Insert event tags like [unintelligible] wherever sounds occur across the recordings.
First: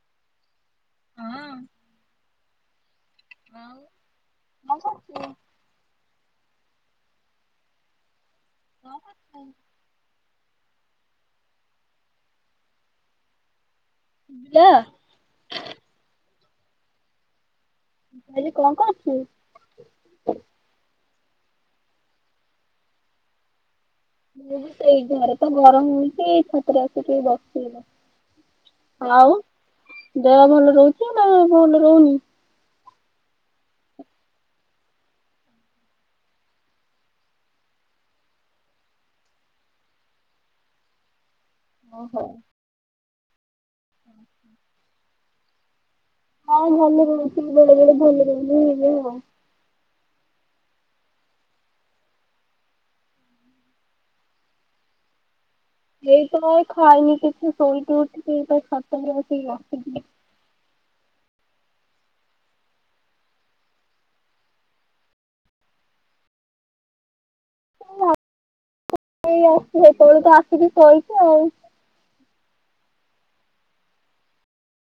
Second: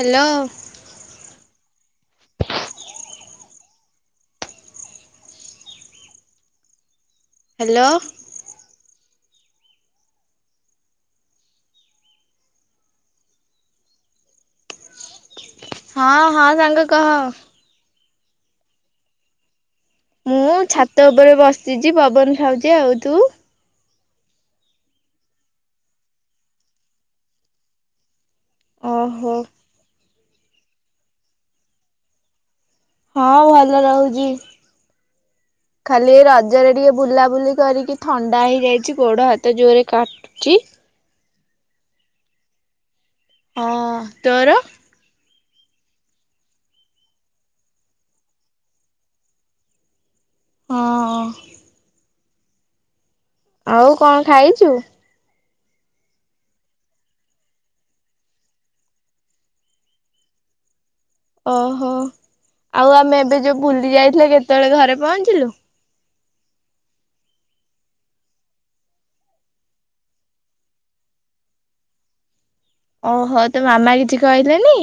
Hello. ହଁ। ଆଉ କଣ କରୁଚୁ? ହ୍ୟାଲୋ। କଣ କରୁଚ? [unintelligible] ହଁ ହଁ ସାଙ୍ଗ କହ। ଆରେ କଣ କରୁଚୁ? ମୁଁ ଛାତ ଉପରେ ବସିଚି ପବନ ଖାଉଛି ଆଉ ତୁ? ମୁଁ ବି ସେଇ ଘରେ ତ ଗରମ ହଉଚି ଏଇ ଛାତରେ ଆସିକି ବସିଚି ଏଇନା। ଆଉ ଓହୋ ଦେହ ଭଲ ରହୁଛି ନା ଭଲ ରହୁନି? ହଁ ଭଲ ରହୁଚି। [inaudible] ଖାଲି ରଜରେ ଟିକେ ବୁଲାବୁଲି କରିକି ଥଣ୍ଡା ହେଇଯାଇଛି ଗୋଡ ହାତ ଜୋରେ କାଟୁଚି। ଓହୋ। ହଁ ତୋରୋ? ହଁ ଭଲ ରହୁଛି ବେଳେ ବେଳେ ଭଲ ରହୁଛି ହେ ହଁ। ହଁ। ଆଉ କଣ ଖାଇଛୁ? ଏଇ ତ ଖାଇନି କିଛି ଶୋଇକି ଉଠିକି ଏଇ ଖଟ ଉପରେ ବସିକି ଗପୁଥିଲି ଓହୋ ଆଉ ଆମେ ଏବେ ଯୋଉ ବୁଲି ଯାଇଥିଲେ କେତେବେଳେ ଘରେ ପହଞ୍ଚିଲୁ? [unintelligible] ସେତେବେଳେ ଠୁ ଆସିକି ଶୋଇଛିି ଆଉ। ଓହୋ ତୋ ମାମା କିଛି କହିଲେନି?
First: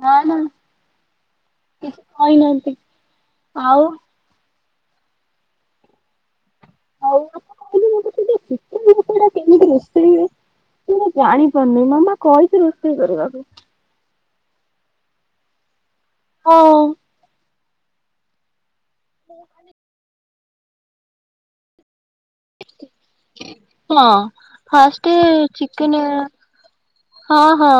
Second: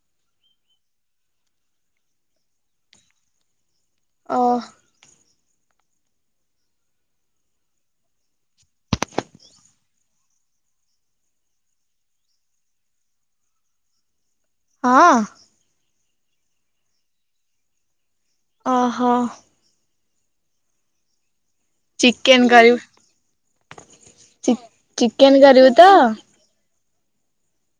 ନା ନା କିଛି କହିନାହାନ୍ତି ଆଉ। ଓହୋ। ଆଉ ଆଣ କହିଲେ ମୁଁ [unintelligible] କେମିତି ରୋଷେଇ ହୁଏ ମୁ ଜାଣିପାରୁନି ମାମା କହିଛି ରୋଷେଇ କରିବାକୁ ହଁ। ହଁ। ଅହ। ଚିକେନ୍ କରିବୁ। ହଁ ଫାଷ୍ଟେ ଚିକେନ କରିବୁ ତ? ଚିକେନ୍ ହଁ ହଁ।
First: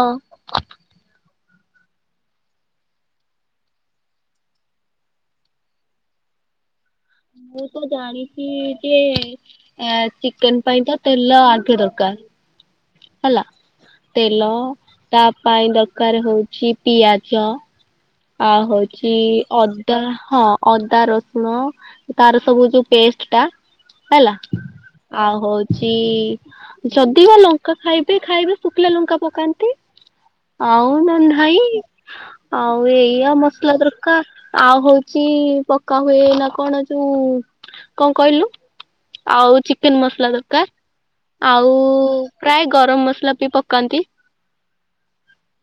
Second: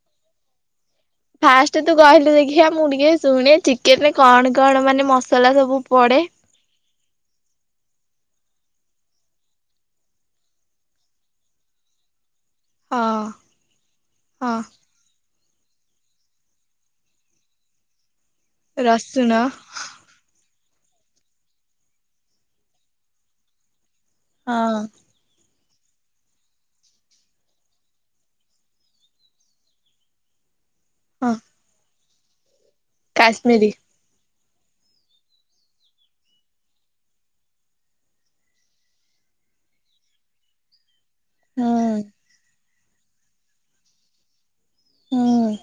ଫାଷ୍ଟ ତୁ କହିଲୁ ଦେଖିିବା ମୁଁ ଟିକେ ଶୁଣେ ଚିକେନରେ କଣ କଣ ମାନେ ମସଲା ସବୁ ପଡେ? ମୁଁ ତ ଜାଣିଛି ଯେ ଏ ଚିକେନ ପାଇଁ ତ ତେଲ ଆଗେ ଦରକାର। ହଁ ହେଲା ତେଲ ହଁ ତା ପାଇଁ ଦରକାର ହଉଛି ପିଆଜ ଆ ହଉଛି ରସୁଣ ଅ ଦା ହଁ ଅଦା ରସୁଣ ତାର ସବୁ ଯୋଉ ପେଷ୍ଟ ଟା ହେଲା ହଁ ଆଉ ହଉଚି ଯଦି ବା ଲଙ୍କା ଖାଇବେ ଖାଇବେ ଶୁଖିଲା ଲଙ୍କା ପକାନ୍ତି। ଆଉ ନ ହଁ ନାହିଁ ଆଉ ଏୟା କାଶ୍ମୀରୀ। ମସଲାଦ୍ର କା ଆଉ ହଉଛି ପକା ହୁଏ ନା କଣ ଯୋଉ କଣ କହିଲୁ ଆଉ ଚିକେନ ମସଲା ଦରକାର। ଆଉ ହୁଁ ପ୍ରାୟ ଗରମ ମସଲା ବି ପକାନ୍ତି। ହୁଁ।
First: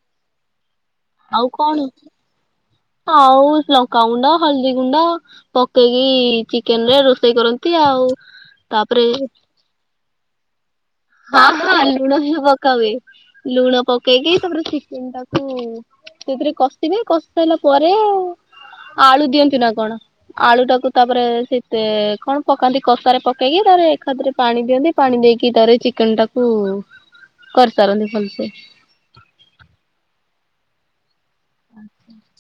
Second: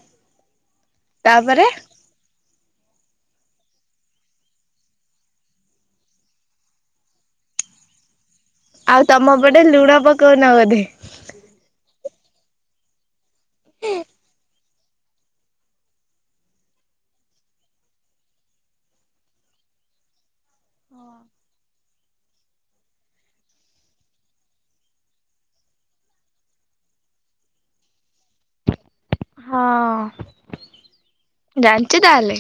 ଆଉ ତାପରେ କଣ ଆଉ ଲଙ୍କାଗୁଣ୍ଡ ହଳଦୀ ଗୁଣ୍ଡ ପକେଇକି ଚିକେନ ରେ ରୋଷେଇ କରନ୍ତି ଆଉ। ଆଉ ତାପରେ ତମପଟେ ଲୁଣ ପକଉନ ବୋଧେ। ହଁ ହଁ ଲୁଣ ବି ପକା ହୁଏ। ଲୁଣ ପକେଇକି ତାପରେ ଚିକେନ ଟାକୁ ସେଥିରେ କଷିବେ କଷି କଷି ସାରିଲା ପରେ ଆଳୁ ଦିଅନ୍ତି ନା କଣ ଆଳୁ ଟାକୁ ତାପରେ ସେତେ କଣ ପକାନ୍ତି କଶା ରେ ପକେଇକି ତାରେ ଏକାଥେରେ ପାଣି ଦିଅନ୍ତି। ପାଣି ଦେଇକି ତାର ଚିକେନ ଟାକୁ କରିସାରନ୍ତି ଭଲସେ। ହଁ। ଜାଣିଛୁ ତାହଲେ।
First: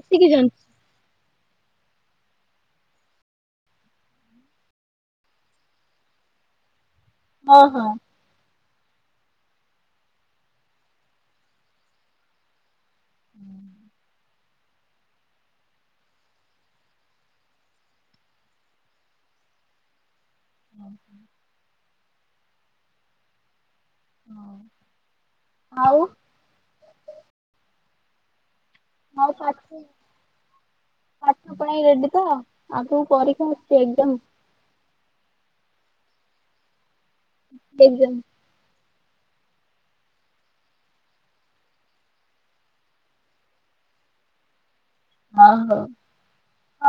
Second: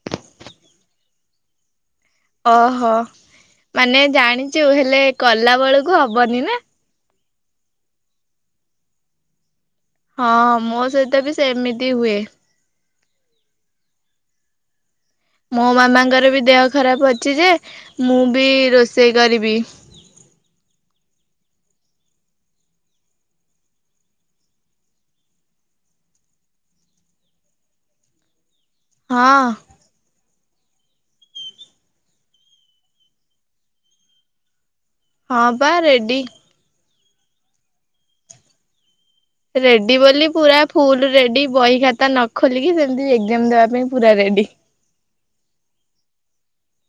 ଏତିିକି ଜାଣିଛି। ଓହୋ, ମାନେ ଜାଣିଛୁ ହେଲେ କଲା ବେଳକୁ ହବନି ନା? ହଁ ହଁ। ହଁ ମୋ ସହିତ ବି ସେମିତି ହୁଏ। ହୁଁ ମୋ ମାମାଙ୍କର ବି ଦେହ ଖରାପ ଅଛି ଯେ ମୁଁ ବି ରୋଷେଇ କରିବି। ହୁଁ ହଁ ଆଉ। ହଉ ହଁ [unintelligible] ପାଠ ପାଇଁ ରେଡି ତ ଆଗକୁ ପରୀକ୍ଷା ଆସିୁଛି ଏକ୍ସାମ୍। ହଁ ପ ରେଡ଼ି। ଏକଜାମ। ରେଡି ବୋଲି ପୁରା ଫୁଲ ରେଡି ବହି ଖାତା ନ ଖୋଲିକି ସେମିତି ଏକ୍ଜାମ ଦେବା ପାଇଁ ପୁରା ରେଡି। ଓହୋ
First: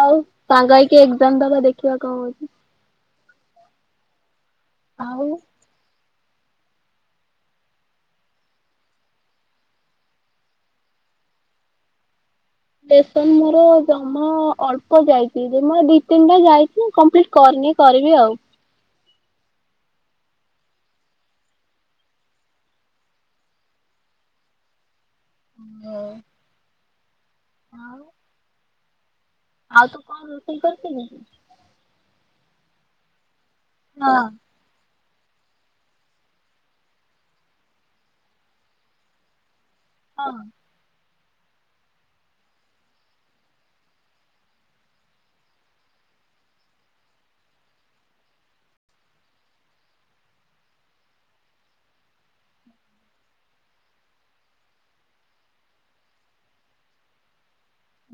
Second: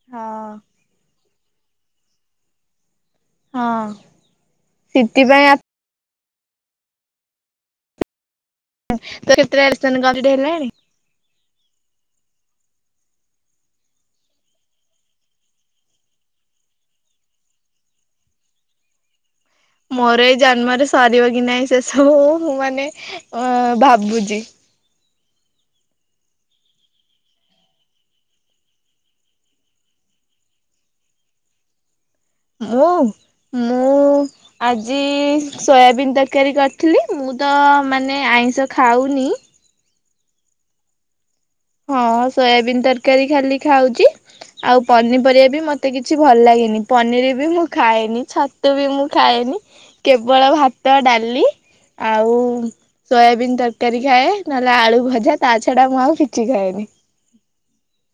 ଆଉ ହଁ ସାଙ୍ଗ ହେଇକି ଏକ୍ଜାମ ଦବା ଦେଖିବା କଣ ହଉଛି। ହଁ ଆଉ ଶିଟି ପାଇଁ ଆ ତୋର କେତେଟା ଲେସନ କମ୍ପ୍ଲିଟି ହେଲାଣି? ଲେସନ ମୋର ଜମା ଅଳ୍ପ ଯାଇଛି ଜମା ଦି ତିନିଟା ଯାଇଛି କମ୍ପ୍ଲିଟି କରିନି କରିବି ଆଉ। ମୋର ଏଇ ଜନ୍ମରେ ସରିବ କି ନାହିଁ ସେସବୁ ମୁଁ ମାନେ ଅ ଭାବୁଛି। ଓ ହଁ। ଆଉ ତୁ କଣ ରୋଷେଇ କରିଥିଲୁ? ମୁଁ? ହଁ। ଆଜି-ଇ-ଇ-ଇ ସୋୟାବିନ୍ ତରକାରୀ କରିଥିଲି ମୁଁ ତ-ଅ-ଅ ମାନେ ଆଇଁଷ ଖାଉନି। ହଁ। ହଁ ସୋୟାବିିନ ତରକାରୀ ଖାଲି ଖାଉଛି। ଆଉ ପନିପରିବା ବି ମତେ କିଛି ଭଲ ଲାଗେନି। ପନିର ବି ମୁଁ ଖାଏନି ଛତୁ ବି ମୁଁ ଖାଏନି। କେବଳ ଭାତ, ଡାଲି ଆଉ-ଉ-ଉ-ଉ ସୋୟାବିିନ ତରକାରୀ ଖାଏ ନହେଲେ ଆଳୁ ଭଜା ତା ଛଡା ମୁଁ ଆଉ କି ଛି ଖାଏନି।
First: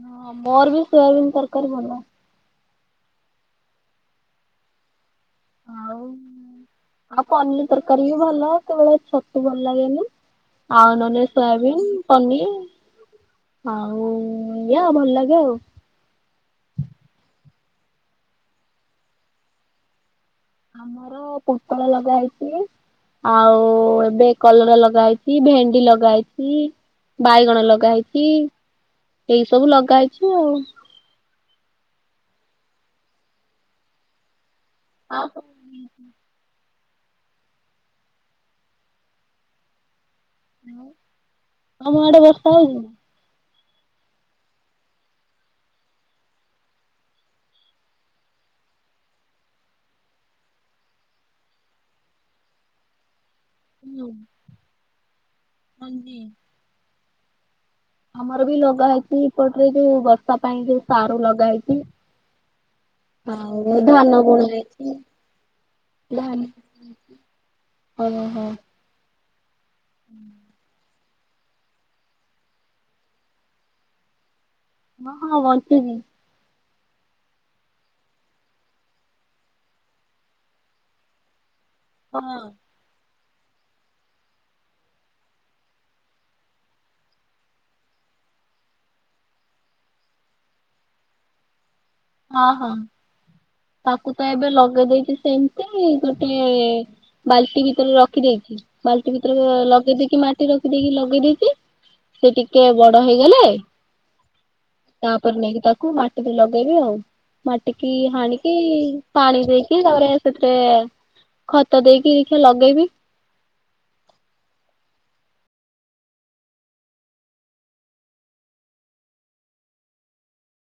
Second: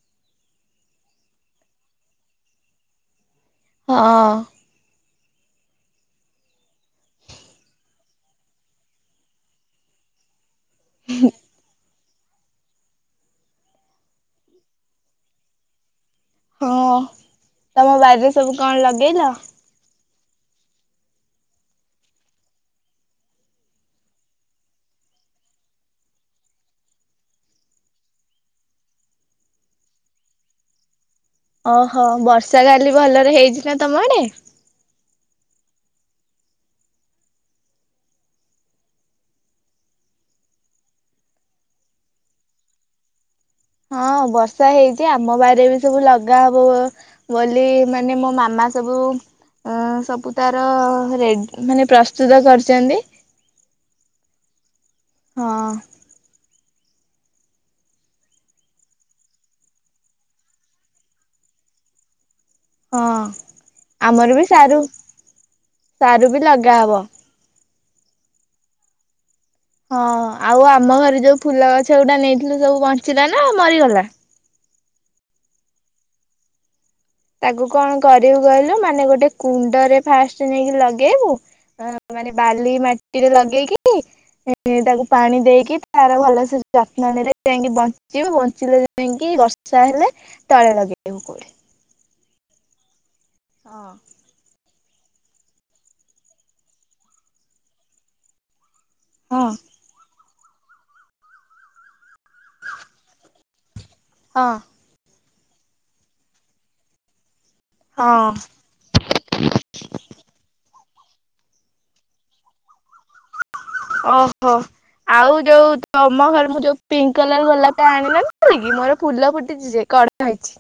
ହଁ ମୋର ବି ସୋୟାବିିନ ତରକାରୀ ଭଲ। ହଁ। ଆଉ ଆଉ ପନିର ତରକାରୀ ବି ଭଲ, କେତେବେଳେ ଛତୁ ଭଲ ଲାଗେନି ଆଉ ନହେଲେ ସୋୟାବିିନ ପନିର ଆଉ-ଉ-ଉ-ଉ ୟା ଭଲ ଲାଗେ ଆଉ। ହଁ ତମ ବାରିରେ ସବୁ କଣ ଲଗେଇଲ? ଆମର ପୋଟଳ ଲଗା ହେଇଛି। ଆଉ-ଉ-ଉ ଏବେ କଲରା ଲଗେହେଇଛି ଭେଣ୍ଡି ଲଗାହେଇଛି। ବାଇଗଣ ଲଗା ହେଇଛି ଏଇ ସବୁ ଲଗା ହେଇଛି ଆଉ। ଓହୋ ବର୍ଷା କାଲି ଭଲରେ ହେଇଛି ନା ତମ ଆଡେ? [unintelligible] ଆମ ଆଡେ ବର୍ଷା ହଉଛି। ହଁ ବର୍ଷା ହେଇଛି ଆମ ବାରିରେ ବି ସବୁ ଲଗା ହବବ ବୋଲି-ଇ-ଇ ମାନେ ମୋ ମାମା ସବୁ ଅ-ଅ ସବୁ ତାର-ଅ-ଅ ରେଡ୍ ମାନେ ପ୍ରସ୍ତୁତ କରିଛନ୍ତି। ହୁଁ। ହଁ। [unintelligible] ଆମର ବି ଲଗା ହେଇଛି ଏପଟରେ ଯୋଉ ବର୍ଷା ପାଇଁ ଯୋଉ ସାରୁ ଲଗା ହେଇଛି। ହଁ ଆଉ ଧାନ ଆମର ବି ବୁଣା ସାରୁ ହେଇଛି। ସାରୁ ବି ଲଗା ହବ। ଓ ହୋ। ହଁ ଆଉ ଆମ ଘରେ ଯୋଉ ଫୁଲ ଗଛ ଗୁଡା ନେଇଥିଲୁ ସବୁ ବଞ୍ଚିଲା ନା ମରିଗଲା? ହଁ ହଁ ବଞ୍ଚିଚି। ତାକୁ କଣ କରିବୁ କହିଲୁ ମାନେ ଗୋଟେ କୁଣ୍ଡରେ ଫାଷ୍ଟ ନେଇକି ଲଗେଇବୁ ମାନେ ବାଲି ମାଟିରେ ଲଗେଇକି ତାକୁ ପାଣି ଦେଇକି ତାର ଭଲସେ ଯତ୍ନ ନେଲେ ଯାଇକି ବଞ୍ଚିବି ବଞ୍ଚିଲେ ଯାଇଁକି ବର୍ଷା ହେଲେ ତଳେ ଲଗେଇବୁ କୋଉଠି। ହଁ ହଁ। ହଁ ତାକୁ ତ ଏବେ ଲଗେଇ ଦେଇଛି ସେମିତି-ଇ-ଇ ଗୋଟେ-ଏ-ଏ ବାଲ୍ଟି ଭିତରେ ରଖିଦେଇଛି। ବାଲଟି ହଁ ଭିତରେ-ଏ-ଏ ଲଗେଇ ଦେଇକି ମା ସେଠି ରଖିଦେଇକି ଲଗେଇ ଦେଇକି ସେ ଟିକେ ବଡ ହେଇଗଲେ-ଏ ହଁ। ତାପରେ ନେଇକି ତାକୁ ମାଟିରେ ଲଗେଇବି ଆଉ। ମାଟିିକି ହାଣି ହଁ ଇ-ଇ ପାଣି ଦେଇକି ତାପରେ ସେତେ-ଏ ଖତ ଦେଇକି ଇଖି ଲଗେଇବି। ଓହୋ। ଆଉ ଯୋଉ ତମ ଘର ମୁଁ ଯୋଉ ପିଙ୍କ୍ କଲର ବାଲା ଟା ଆଣିନଥିଲି କି ମୋର ଫୁଲ ଫୁଟିଛି କଢ ଯାଇଛି।